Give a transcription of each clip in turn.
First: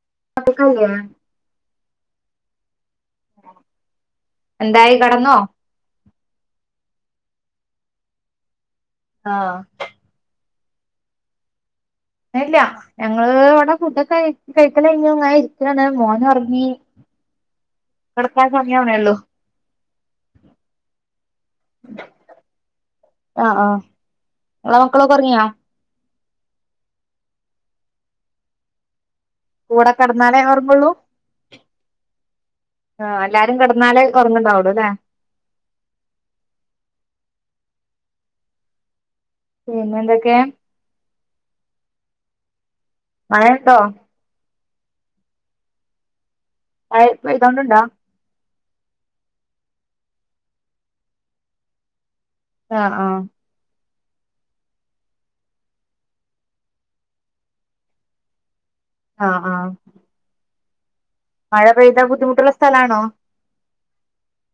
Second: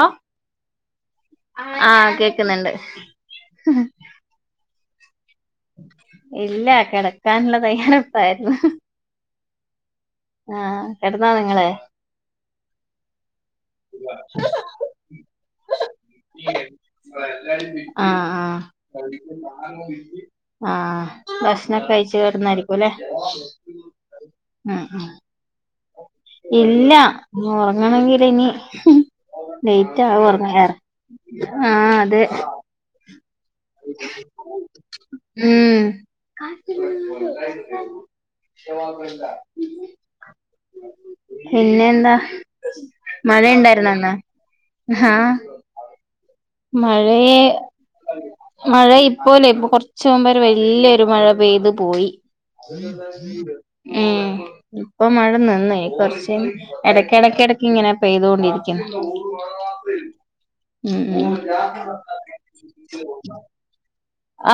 ആഹ് [unintelligible] ആഹ് കേക്ക്ണണ്ട് എന്തായി കിടന്നോ? ഇല്ല കിടക്കാനുള്ള തയ്യാറെപ്പായിരുന്നു. ആഹ്. ആഹ് കെട്ന്നോ നിങ്ങള്. ഇല്ല ഞങ്ങള് വ്വിടെ ഫുഡ്‌ ക കഴിക്കൽ കഴിഞ്ഞു ഇങ്ങനെ ഇരിക്കാണ് മോന് ഒറങ്ങി. ആഹ് കെടക്കാൻ ആഹ് സമയാവണേള്ളൂ ആഹ് ഭക്ഷണംഒക്കെ കഴിച്ച് കിടന്നായിരിക്കും അല്ലേ ങ്ങളെ മക്കളൊക്കെ ഒർങ്ങിയോ ഇല്ല ഒറങ്ങണങ്കിൽ ഇനി. കൂടെ ലേറ്റ് ആവും കെടന്നാലേ ഒറങ്ങാന് ഒറങ്ങുള്ളൂ ആഹ് അതെ. ആഹ് എല്ലാരും കെട്ന്നാലേ ഒറങ്ങ്ണ്ടാവൊള്ളൂ ല്ലെ. ഉം [unintelligible] പിന്നെ എന്തൊക്കെ പിന്നെ എന്താ മഴ മഴണ്ടോ? ഇണ്ടായിരുന്നോ ഇന്ന് ആഹ്. മഴ മഴയേ പെയ്തോണ്ട്ണ്ടോ? മഴ ഇപ്പോ ല്ലെ [unintelligible] ഇപ്പൊ കൊറച്ച് മുമ്പൊര് വെല്യ ഒരു മഴ പെയ്തു പോയി. ആഹ് ആഹ് [unintelligible] ഉം ഇപ്പൊ മഴ നിന്നേയ് കൊറച്ച് ഇടക്ക് ഇടക്ക് ഇടക്ക് ഇങ്ങനെ പെയ്തൊണ്ടിരിക്കും. ആഹ് ആഹ് [unintelligible] ഉം ഉം. മഴ പെയ്താ ബുദ്ധിമുട്ടുള്ള സ്ഥലാണോ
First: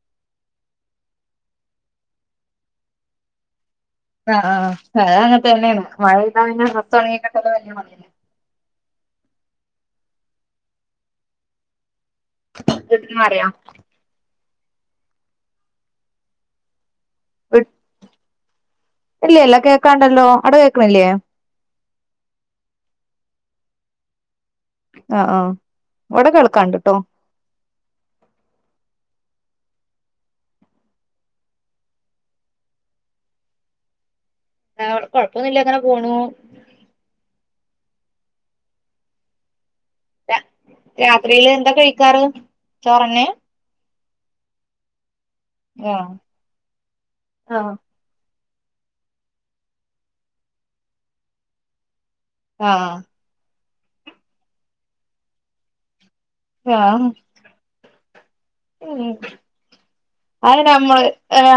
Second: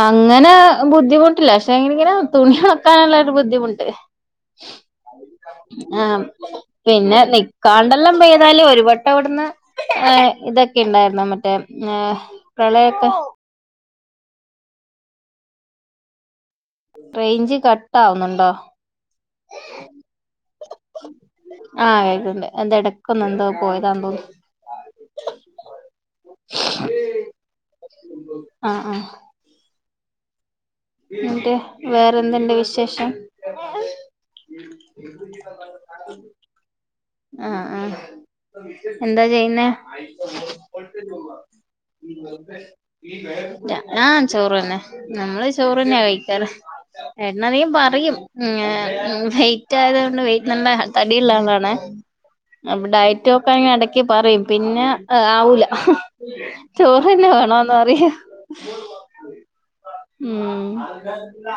അങ്ങനെ ബുദ്ധിമുട്ടില്ല പക്ഷെ ങ്കില് ഇങ്ങനെ തുണി ഉണക്കാനുള്ളരു ബുദ്ധിമുട്ട്. ആഹ് ആഹ് അത് അങ്ങനെ തന്നേണ് മഴ ആഹ് പെയ്താ ഡ്രസ്സ് ഒണങ്ങി പിന്നെ കിട്ടല് വല്യ പണിയന്നെ നിക്കാണ്ടെല്ലാം പെയ്താല് ഒരുവട്ട ട്ടവ്ട്ന്ന് ഏഹ് ഇതൊക്കെ ണ്ടായിരുന്നോ മറ്റേ എഹ് പ്രളയൊക്കെ വീട്ടില് മഴയാ റെയ്ഞ്ച് കട്ട് ആവ്ന്നുണ്ടോ ഇല്ലല്ല കേൾക്കാണ്ടല്ലോ അടെ കേക്ക്‌ണില്ലേ ആഹ് കേക്ക്ണ്ട് അത് എടക്കൊന്ന് എന്തോ പോയതാണ് തോന്ന് ആഹ് ആഹ് ഇവിടെ കേൾക്കാണ്ട്ട്ടോ ആഹ് ആഹ് എന്ന്ട്ട് വേറെന്ത് ണ്ട് വിശേഷം വേർ കൊഴപ്പൊന്നുല്ല്യ അങ്ങനെ പോണു ആഹ് ആഹ് എന്താ ചെയ്യുന്നേ രാ, രാത്രിയില് എന്താ കഴിക്കാറ് ചോറെന്നെ ആഹ് ചോറ് തന്നെ നമ്മള് ആ ചോറ്ന്നെയ് കഴിക്കാറ് ഏട്ടന് ആ അധികം പറയും ഉം എഹ് വെയ്റ്റ് ആയതോണ്ട് വെയിറ്റ് നല്ല തടിയിള്ളാള്ളാണ് ആ അപ്പൊ ഡറ്റ് റ്റോക്കാന് എടക് പറയും പിന്നെ എഹ് ആവൂല ആ ചോറ്ന്നെ വേണോന്ന് പറിം ഉം ഉം അയിനമ്മള്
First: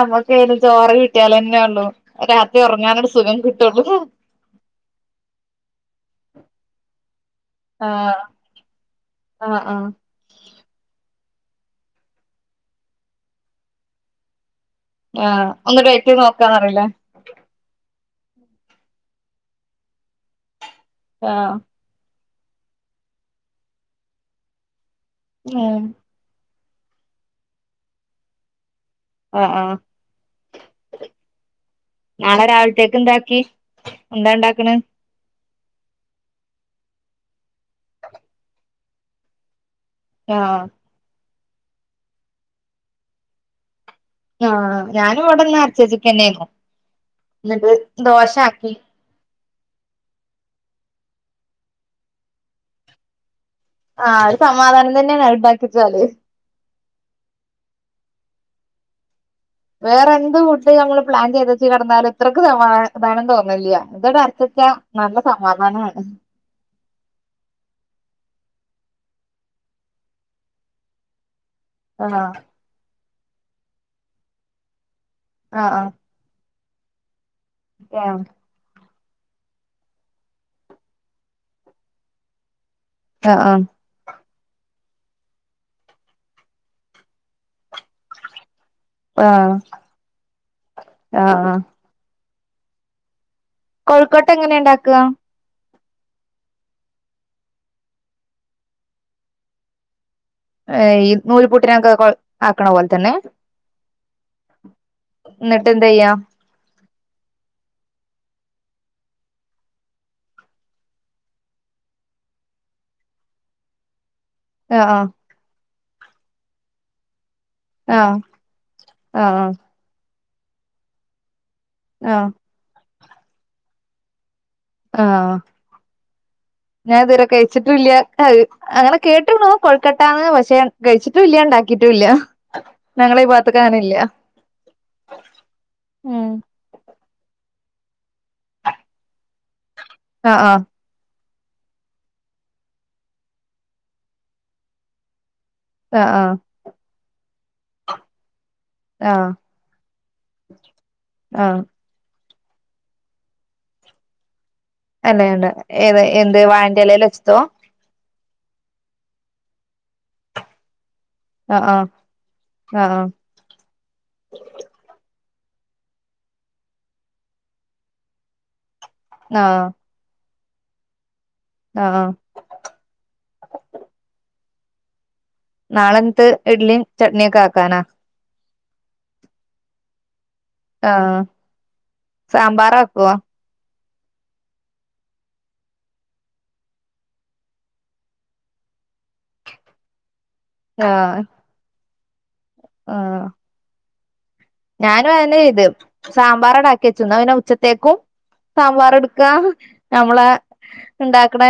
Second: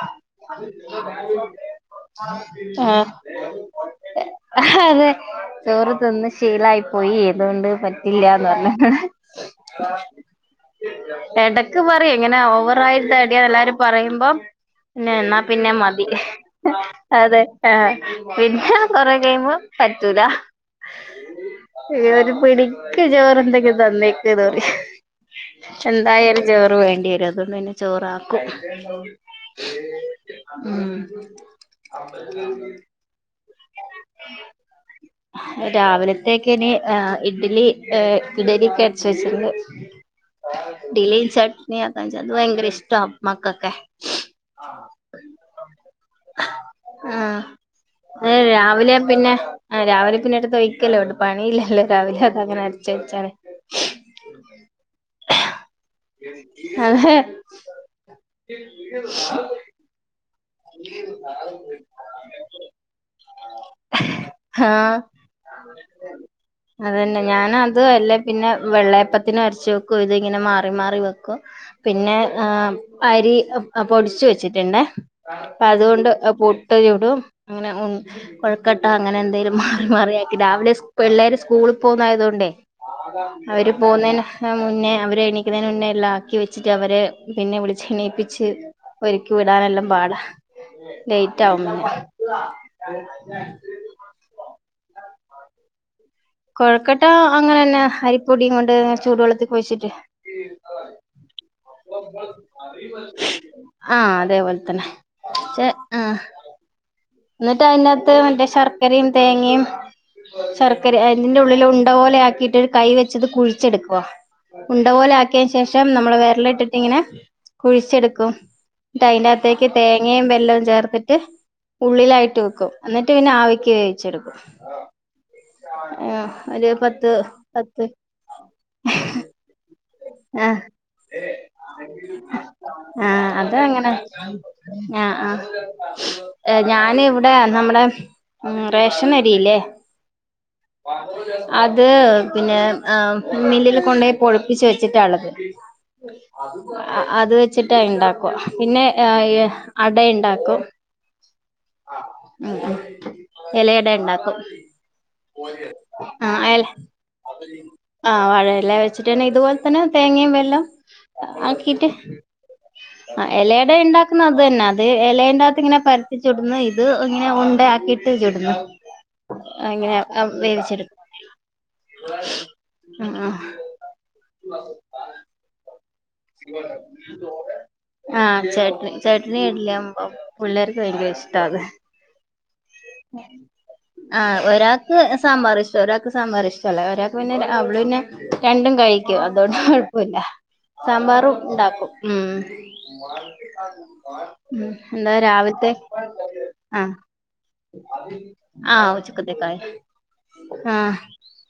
അമ്മക്കയ്ന് ചോറ് കിട്ടിയാലെന്നൊള്ളൂ രാത്രി ആഹ് ഉറങ്ങാനാണ്ട് സുഖം കിട്ടൊള്ളൂ അതെ ചോറ് തിന്ന് ശീലായി പോയി അതോണ്ട് പറ്റില്ലാന്ന് പറഞ്ഞ് ആഹ് ആഹ് എടക്ക് പറയൊയ് ഇങ്ങനെ ഓവറായി തടിയ എല്ലാരും പറയുമ്പം ന്നേ ആ എന്നാ പിന്നെ ഒന്ന് മതി ഡേറ്റ് നോക്കാന്നറിയില്ലേ അതെ ഏഹ് [unintelligible] കൊറെ കയ്യുമ്പോ പറ്റൂല ആഹ് ഏഹ് ഒരു പിടിക്ക് ചോറ്ണ്ടെങ്കി തന്നേക്ക്‌ ന്ന് പറിം ഉം. എന്തായാല് ചോറ് വേണ്ടിവരും അതോണ്ട് പിന്നെ ചോറാക്കും ആഹ് ആഹ് ഉം നാളെ രാവിൽത്തേക്ക് എന്താക്കി എന്താ ണ്ടാക്ക്‌ണ് [unintelligible] രാവിലത്തേക്ക്‌ ഇനി ഏഹ് ഇഡ്ഡ്ലി ഏഹ് ഇഡലിക്കരച്ചെച്ച്ക്ക്‌ണ് എഹ് ആഹ് ഡലിം ചട്ടണി അതാൺച്ച അത് ഭയങ്കര ഇഷ്ടം മക്കൊക്കെ ആഞാനും ഇവിടന്ന് അരച്ചേച്ചിക്കന്നെനു ആഹ് എന്നിട്ട് ദോശ ആക്കി. രാവിലെ പിന്നെ രാവിലെ പിന്നെ എടുത്തുയ്ക്കല്ലേ വേണ്ടു പണി ഇല്ലല്ലോ രാവിലെ അതഅങ്ങനെ അരച്ച വെച്ചാൽ. ആഒരു സമാധാനം തന്നെയാണ് ഉണ്ടാക്കിവെച്ചാൽ. അത [inaudible] വേറെ എന്ത് ക നമ്മള് പ്ലാൻ ചെയ്തച്ച കടന്നാൽ ഇത്രയ്ക്ക് സമാധനം തോന്നുന്നില്ല ഇതട അര ച്ചുവെച്ചാൽ നല്ല സമാധാനമാണ്. ഉ [inaudible] അത തന്നെ ഞാാന അത് അല്ലേ പിന്നെ വെള്ളയപ്പത്തിനന് അരച്ച് വെക്കും ഇത് ഇങ്ങനെ മാറി മാറി വെക്കും. പിന്നെ ആഹ് അരി പൊടിിച്ചു വെച്ചിട്ടുണ്ടേ അപ്പ ആഹ് ആഹ് അതുകൊണ്ട് പുട്ട് ചൂടും അങ്ങനെ ഉ ആഹ് കൊഴക്കെട്ടഅങ്ങനെ എന്തെങ്കലും മാറി മാറിയാക്കി രാവിലെ പിള്ളേർ സ്കൂളിൽ പോകുന്ന ആയത കൊണ്ടേ ആഹ് അവര് പോകുന്നതിന് മുന്നേ അവര് എണീക്കുന്നതിന് മുന്നേ എല്ലാം ആക്കി വെച്ചിട്ട് അവര് പിന്നെ വിളിച്ച എ ണീപ്പിച്ച് ഒരുക്കി ആഹ് വിടാനെല്ലാം പാടാ ആഹ് ലേറ്റ് ആഹ് ആാവുന്ന [unintelligible] കോഴക്കട്ട എങ്ങനെ ഉണ്ടാക്കുക? കൊഴക്കട്ടാ അങ്ങനെ തന്നെ അരിപ്പൊടിയും കൊണ്ട് ചൂടു വെള്ളത്തിൽ കൊഴിച്ചിട്ട് ഏ ഈ നൂല്പുട്ടിനൊക്കെ ആക്കണ പോലെ തന്നെ ആഅതേപോലെ തന്നെ എന്നിട്ട് ആ എന്തെയ്യാ എന്നിട്ട് അതിനകത്ത് മറ്റേ ശർക്കരയും തേങ്ങയും ശർക്കര അതിന്റെ ഉള്ളില് ഉണ്ട പോലെ ആക്കിയട്ട്കൈ വെച്ചിട്ട് കുഴിച്ചെടുക്കുവ. ഉണ്ട ആഹ് പോലെ ആക്കിയശേഷം നമ്മൾ വേര ൽ ഇട്ടിട്ട് ഇങ്ങനെ ആഹ് കുഴച്ചെടുക്കും ആഹ് ആഹ് അതിനകത്തേക്ക് തേങ്ങയും വെല്ലവും ചേർത്തിട്ട ആഹ് ഉള്ളിലായിട്ട് വെക്കും എന്നിട്ട് പിന്നെ ആവിക്ക് വേവിച്ചെടുക്കും. ഒരു പത്ത് ആഞാഇതുവരെ പത്ത് കഴിച്ചിട്ടില്ല അത് അങ്ങനെ കേട്ട്ണു. കൊഴ്ക്കട്ടാന്ന് പക്ഷേ ആഹ് കഴിച്ചിട്ടുല്ല ഉണ്ടാക്കിട്ടുല്ല ഞങ്ങളിഭാഗത്ത്ക്കങ്ങനെയില്ല. ആ ആ ഞാൻ ഇവിടെ നമ്മടെ മ് റേഷനരിയില്ലേ ആ ആ. അത് പിന്നേ ആ മില്ലില് കൊണ്ടോയി പൊടി [inaudible] ടിച്ചു വെച്ചിട്ട യുള്ളത്. ആ ആ അത് വെച്ചിട്ടാണ്ടാക്കുക പിന്നെ ആഹ് ആഹ് അട ഉണ്ടാക്കും. ആ. മ് ഇലയട ഉണ്ടാക്കും. അതെ അതെ ഏത് എന്ത് വഴന്റെ ഇലയിൽ വെച്ചിട്ടോ ആവഴയില വെച്ചിട്ട് തന്നെ ഇതുപോലെ തന്നെ തേങ്ങയും വെല്ലം ആഹ് ആഹ് ആക്കീട്ട് ആഹ് ആ. ഇലയുടെ ഉണ്ടാക്കുന്ന അത് തന്നെ അത് ഇലന്റകത്ത് ഇങ്ങനെ പരത്തിച്ചുടുന്ന് ഇത് ഇങ്ങനെ ഉണ്ടയാക്കിട്ട്. ചുടുന്നു ആഹ് ആഹ് ഇങ്ങനെ വേവിച്ചെടു ആആ. ആ. [unintelligible] നാളെന്നിട്ട് ഇഡ്ഡലിയും ചട്നിയൊക്കെ ആക്കാനാ ആചട്നി ചട്നി ഇഡി ലി വലിയകമ്പം.. പുള്ളേർക്ക് ഭയങ്കര ആഹ് ഇഷ്ട്ട അത്. സാമ്പാറാക്കുവോ ആ ഒരാൾക്ക് സമ്പാറിഷ്ടം ഒരാൾക്ക് സാമ്പാർ ഇഷ്ടല്ല. ഒരാൾക്ക് പിന്നെ അവള് പിന്നെ രണ്ടും കഴിക്കും അതുകൊണ്ട് കുഴപ്പമില്ല. ആഹ് സാമ്പാറും ഉണ്ടാക്കും മ്. ആഹ് ഞാനും അതന്നെ ചെയ്ത് സാമ്പാർ ടാ ആക്കി ആഹ് വെച്ച് ന്ന പിന്നെ ഉച്ചക്കത്തേക്കും ആഹ് സാമ്പാർ ഇട്ക്കാ ഉച്ചക്കത്തേക്കായി നമ്മളെ ആഹ് ഉണ്ടാക്ക്ണ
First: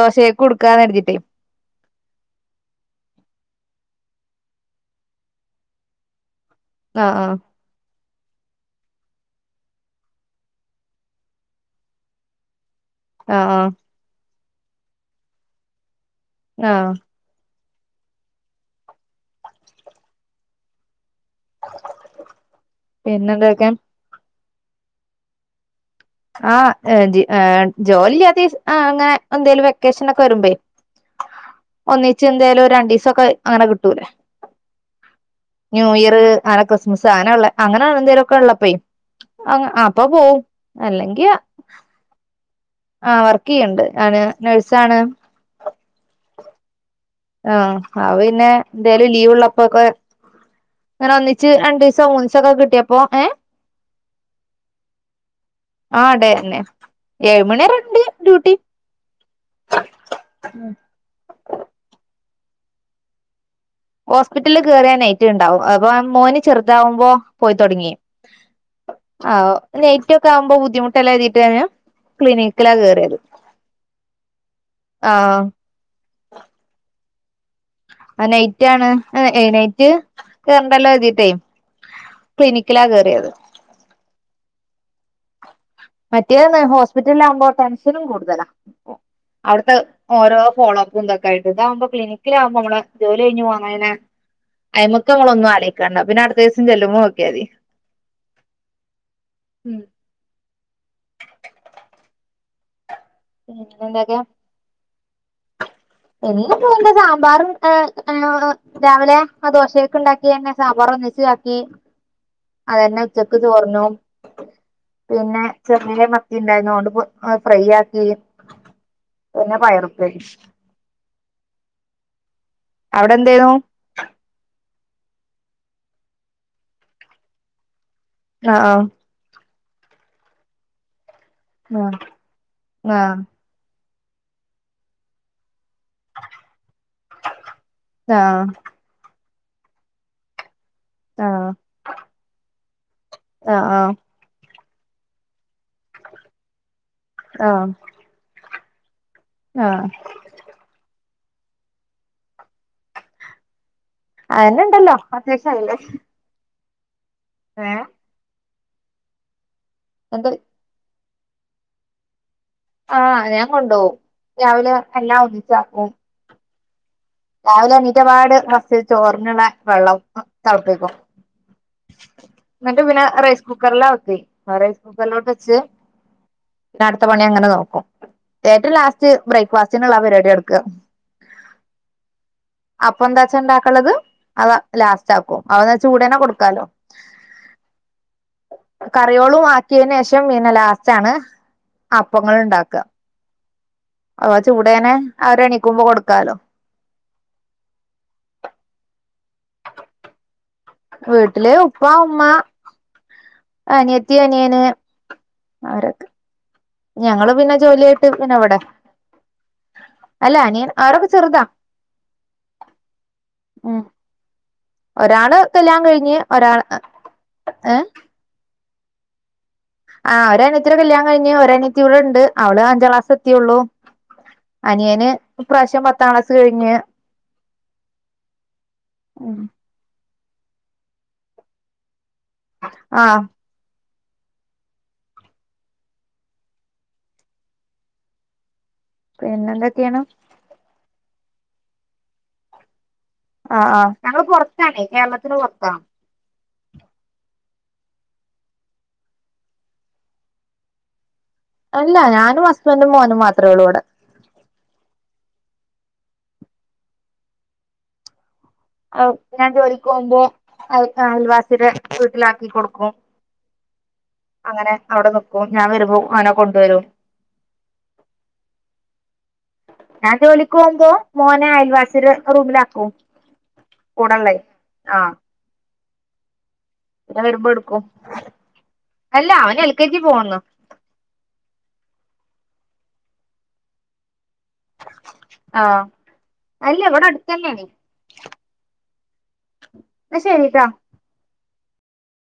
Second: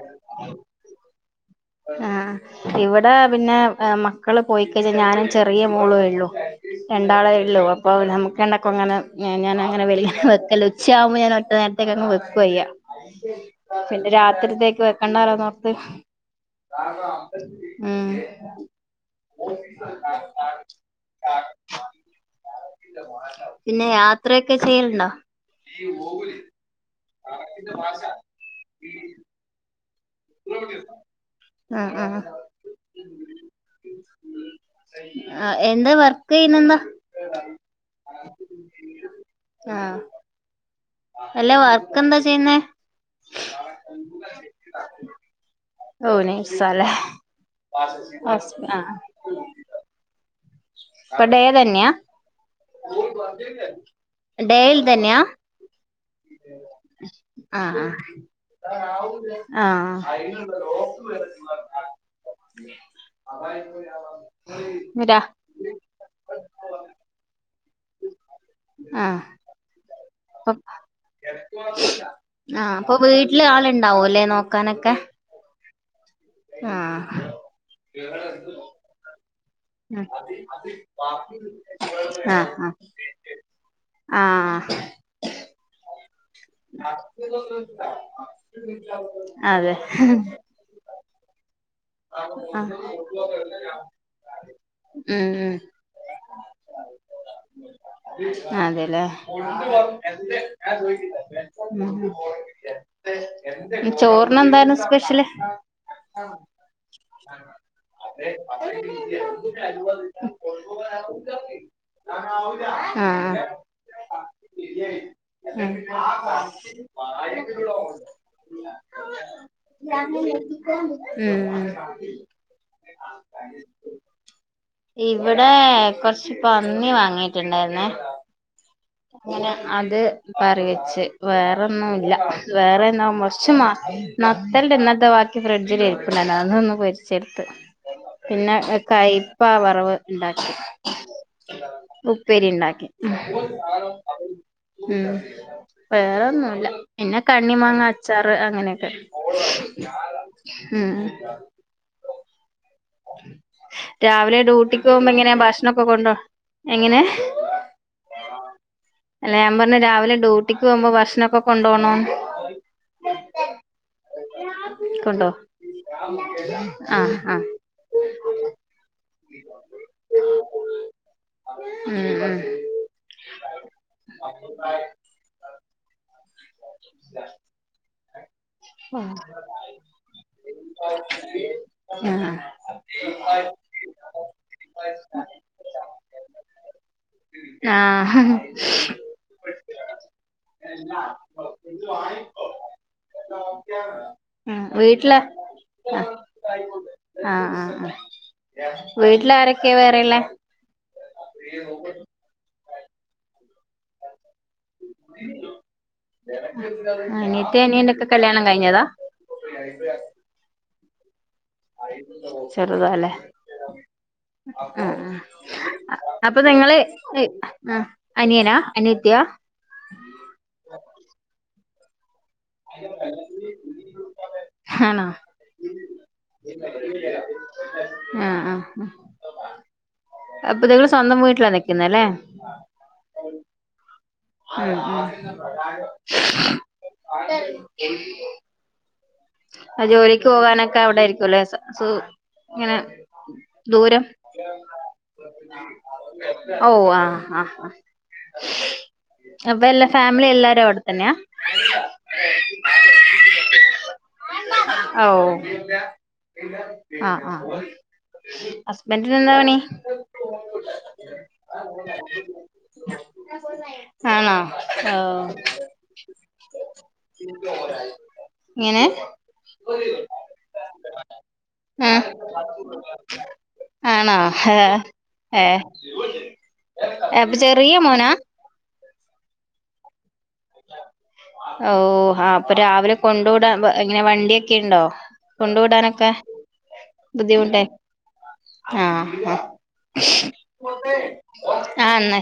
ദോശയൊക്കുടുക്ക കരുതീട്ട് ആഹ് ഇവിടെ പിന്നെ മക്കള് പോയിക്കഴിഞ്ഞാൽ ഞാനും ചെറിയ മോളുയെഉള്ളു ആഹ് ആഹ് രണ്ടാളേയുള്ളൂ ഇപ്പോ ഞമ്മക്ക് രണ്ടാക്കും അങ്ങനെ ഞാൻ അങ്ങനെ വലൃ വെക്കൽ ഉച്ചകുമ്പോ ഞാൻ ഒറ്റ നേരത്തേക്ക് അങ്ങനെ വെക്കുചെയ്യ ആഹ് ആഹ് പിന്നെ രാത്രിത്തേക്ക് വെക്കണ്ടന്നാലോന്നോർത്ത് ആഹ് ഉം പിന്നെന്തൊക്കെ പിന്നെ യാത്രയോക്കെ ചെയ്യലുണ്ടോ [inaudible] ആഹ ഏ ജി ജോലില്ലാതെയും അഹ് അങ്ങനെ എന്തേലും വെക്കേഷൻ ഒക്കെ വരുമ്പേ ആഹ് ആഹ് ഒന്നിച്ച് എന്തെലും രണ്ടിസം ഒക്കെ അങ്ങനെ കിട്ടൂലേ ആഹ് എന്താ ന്യൂഇയർ വർക്ക് അങ്ങനെ ചെയ്യുന്നെന്താ ക്രിസ്മസ് അങ്ങനെള്ള അങ്ങനെ എന്തേലും ഒക്കെ ഉള്ളപ്പേ അഹ് ആഹ് അപ്പൊ പോവും അല്ലെങ്കിൽ അല്ല വർക്ക് എന്താ ചെയ്യുന്നേ ആഹ വർക്ക് ചെയ്യ്ണ്ട് ഞാൻ നേഴ്സാണ് ഓ നേഴ്സാലേ ആഹ അഹ് പിന്നെ എന്തേലും ലീവ് ഉള്ളപ്പോക്കെ ങ്ങനെ ഇപ്പൊ ഡേ ഒന്നിച്ച് തന്നെയാ രണ്ടിസം മൂന്നിസംക്കെ കിട്ടിയ ഡേയിൽ ഇതന്നെയാ ആഹ് ടെ ആഹ ഡ്യൂട്ടി ആഹ് ആഹ [inaudible] [inaudible] ഹോസ്പിറ്റലിൽ കേറിയ നൈറ്റ് ഉണ്ടാവും അപ്പൊ മോന് ചെറുതാവുമ്പോ പോയിത്തൊടങ്ങി ആഹ് ആ ഓ നൈറ്റ് ഒക്കെ ആവുമ്പോ ബുദ്ധിമുട്ട എല്ലെ കരുതിട്ട് ഞാന് ക്ലിനിക്കിലാ കേറിയത് നോക്കാനേ ഒക്കെ ആ ഉം ആ നൈറ്റ് ആണ് ഏ നൈറ്റ് ആഹ് കേറണ്ടല്ലോ എഴുതിട്ടേ ആഹ് ക്ലിനിക്കിലാ കേറിയത് ആഹ് മറ്റേ ന്നാ ഹോസ്പിറ്റലിലാകുമ്പോ ടെൻഷനും കൂടുതലാ അതെ അവിടുത്തെ ഓരോ ഫോളോ അപ്പ് എന്തൊക്കായിട്ട് ഇതാവുമ്പോ ക്ലിനിക്കിലാവുമ്പോ നമ്മള് ജോലി കഴിഞ്ഞ് പോന്നാ പിന്നെ അയ്മക്ക് നമ്മള് ഒന്നും ആറിയിക്കാണ്ട പിന്നെടുത്ത ദിവസം ചെല്ലുമ്പോ നോക്കിയ മതി അതെല്ലേ ഉം പിന്നെ [inaudible] എന്തൊക്കെ ചോറിന് എന്താണ് സ്പെഷ്യല് പോവുമ്പോ [unintelligible] സാമ്പാറും ഏ ഏ രാവിലെ ആ ദോശെക്ക് ഇണ്ടാക്കി എന്നെ സാമ്പാർ ഒന്നിച് ആക്കി അതനെ ഉച്ചക്ക് ചൊറിനും പിന്നെ ചെറിയ മത്തി ഇണ്ടായിനു അതുകൊണ്ട് അത് ഫ്രൈ ആക്കി പിന്നെ പയറുപ്പേരിം ഉം അവിടെ എന്തേനു ഇവിടെ കൊറച്ച് പന്നി വാങ്ങിട്ടുണ്ടായിരുന്നെ ആഹ് ആഹ് അങ്ങനെ അത് കറിവെച്ച് ആഹ് വേറെന്നുല്ല ആഹ് വേറെന്തുമ്പോ കുറച്ച് നത്തൻ്റ ഇന്നലതെ ബക്കി ഫ്രിഡ്ജില് ഉണ്ടായിരുന്നു അതൊന്ന് പൊരിച്ചെടുത്ത് ആഹ് പിന്നെ കയ്പാ വറവ് ഉണ്ടാക്കി ആഹ് ഉപ്പേരിണ്ടാക്കി ആഹ് ആഹ് ഉം വേറെന്നുല്ല പിന്നെ കണ്ണി ആഹ് മാങ്ങ അച്ചാറ് അങ്ങനൊക്കെ ആഹ് ഉം രാവിലെ അതന്നെ ഡ്യൂട്ടിക്ക് ഉണ്ടല്ലോ പോകുമ്പോ എങ്ങനെയാ അത്യാവശ്യമായില്ലേ ഭക്ഷണക്കെ കൊണ്ടോ എങ്ങനെയാ ഏഹ് അല്ല ഞാൻ പറഞ്ഞ രാവിലെ എന്ത് ഡ്യൂട്ടിക്ക് പോകുമ്പോ ഭക്ഷണക്കെ കൊണ്ടോണോന്ന് ആഹ് ഞാൻ കൊണ്ടോവും രാവിലെ എല്ലാം കൊണ്ടോ ഒന്നിച്ചാക്കും ആഹ് ആഹ് രാവിലെ എണ്ണീറ്റപാട് ഫസ്റ്റ് ചോറിനുള്ള വെള്ളം തെളപ്പിക്കും ഉം ഉം എന്നിട്ട് പിന്നെ റൈസ് കുക്കറിൽ ആക്കി റൈസ് കുക്കറിലോട്ട് വെച്ച് പിന്ന അടുത്ത പണി അങ്ങനെ നോക്കും ചേട്ടൻ ലാസ്റ്റ് ബ്രേക്ക്ഫാസ്റ്റിനുള്ള പരിപാടി എടുക്കും ഉം ഉം അപ്പൊ എന്താച്ചാ ഒണ്ടാക്കലത് അവ ലാസ്റ്റ് ആക്കും അവ ചൂടന്നെ കൊടുക്കാലോ ആഹ് ഹ് ഹ് കറിയോളും ആക്കിയന് ശേഷം പിന്നെ ലാസ്റ്റാണ് അപ്പങ്ങൾ ഒണ്ടാക്ക ആഹ് വീട്ടിലെ അവര് എണീക്കുമ്പോ ആ കൊടുക്കാലോ ആഹ് ആഹ് ആ വീട്ടില് ആരൊക്കെ വേറെയുള്ളേ വീട്ടില് ഉപ്പാ ഉമ്മാ അനിയത്തി, അനിയന് അവരൊക്കെ ഞങ്ങള് പിന്നെ അനിയത്തി, അനിയനൊക്കെ ജോലിയായിട്ട് പിന്നെ കല്യാണം ഇവിടെ കഴിഞ്ഞതാ അല്ല അനിയൻ അവരൊക്കെ ചെറുതാ ചെറുതാലെ ഉം ആഹ് ആഹ് ഒരാള് കല്യാണം കഴിഞ്ഞ് അപ്പൊ ഒരാൾ നിങ്ങള് ഏ ആ അനിയനാ, അനിയത്തിയാ. ആ ഒരു അനിയത്തിടെ കല്യാണം കഴിഞ്ഞ് ഒര് അനിയത്തി ഇവിടെ ഇണ്ട്. അവള് അഞ്ചാം ക്ലാസ് എത്തിയൊള്ളു. ആണോ അനിയന് ഈ പ്രാവശ്യം പത്താം ക്ലാസ് കഴിഞ്ഞ്. ആഹ് ആഹ് ഉം അപ്പെ നിങ്ങള് സ്വന്തം വീട്ടിലാ നിൽക്കുന്നെ അല്ലേ. ആഹ് ഉം ഉം പിന്നെ എന്തൊക്കെയാണ്? ജോലിക്ക് പോകാനൊക്കെ അവിടെ ആയിരിക്കൂലേ സു ഇങ്ങനെ ആഹ് ആഹ് ദൂരം ഞങ്ങള് പെറത്താണേ കേരളത്തിന് പെറത്താ. ഓഹ് ആഹ് ആഹ് അപ്പ എല്ലാ ഫാമിലിം എല്ലാരും അവിടെത്തന്നെയാ. അല്ല ഞാനും ഹസ്ബൻറും മോനും മാത്രേ ഉള്ളൂ ഇവടെ. ആ ഓഹ് ആഹ് ആഹ് ഹസ്ബൻഡിന് എന്താ ഞാൻ പണി ജോലിക്ക് പോവുമ്പോ അയൽ അയൽവാസീടെ വീട്ടിലാക്കി കൊടുക്കും. ഞാൻ പോരുമേ അങ്ങനെ അവിടെ നിക്കും. ഞാൻ വരുമ്പോ അവനെ കൊണ്ടുവരും. എങ്ങനെ ഞാൻ ജോലിക്ക് പോവുമ്പോ മോനെ ആഹ് അയൽവാസീടെ റൂമിലാക്കും. ആണോ കൂടുള്ളലേ ആഹ്. ഏഹ് പിന്നെ അപ്പൊ വരുമ്പോ ചെറിയ എടുക്കും മോനാ? അല്ല അവന് എൽ കെ ജി പോവുന്നു. ഓ ആഹ് അപ്പൊ രാവിലെ കൊണ്ടു വിടാൻ ബ ഇങ്ങനെ വണ്ടിയൊക്കെ ഉണ്ടോ? കൊണ്ടു ആഹ് വിടാനൊക്കെ അല്ല ഇവിടെ അടുത്തന്നെയാണ് ബുദ്ധിമുട്ടായി ആഹ് ആഹ് എന്നാ ശരിട്ടാ എന്നാ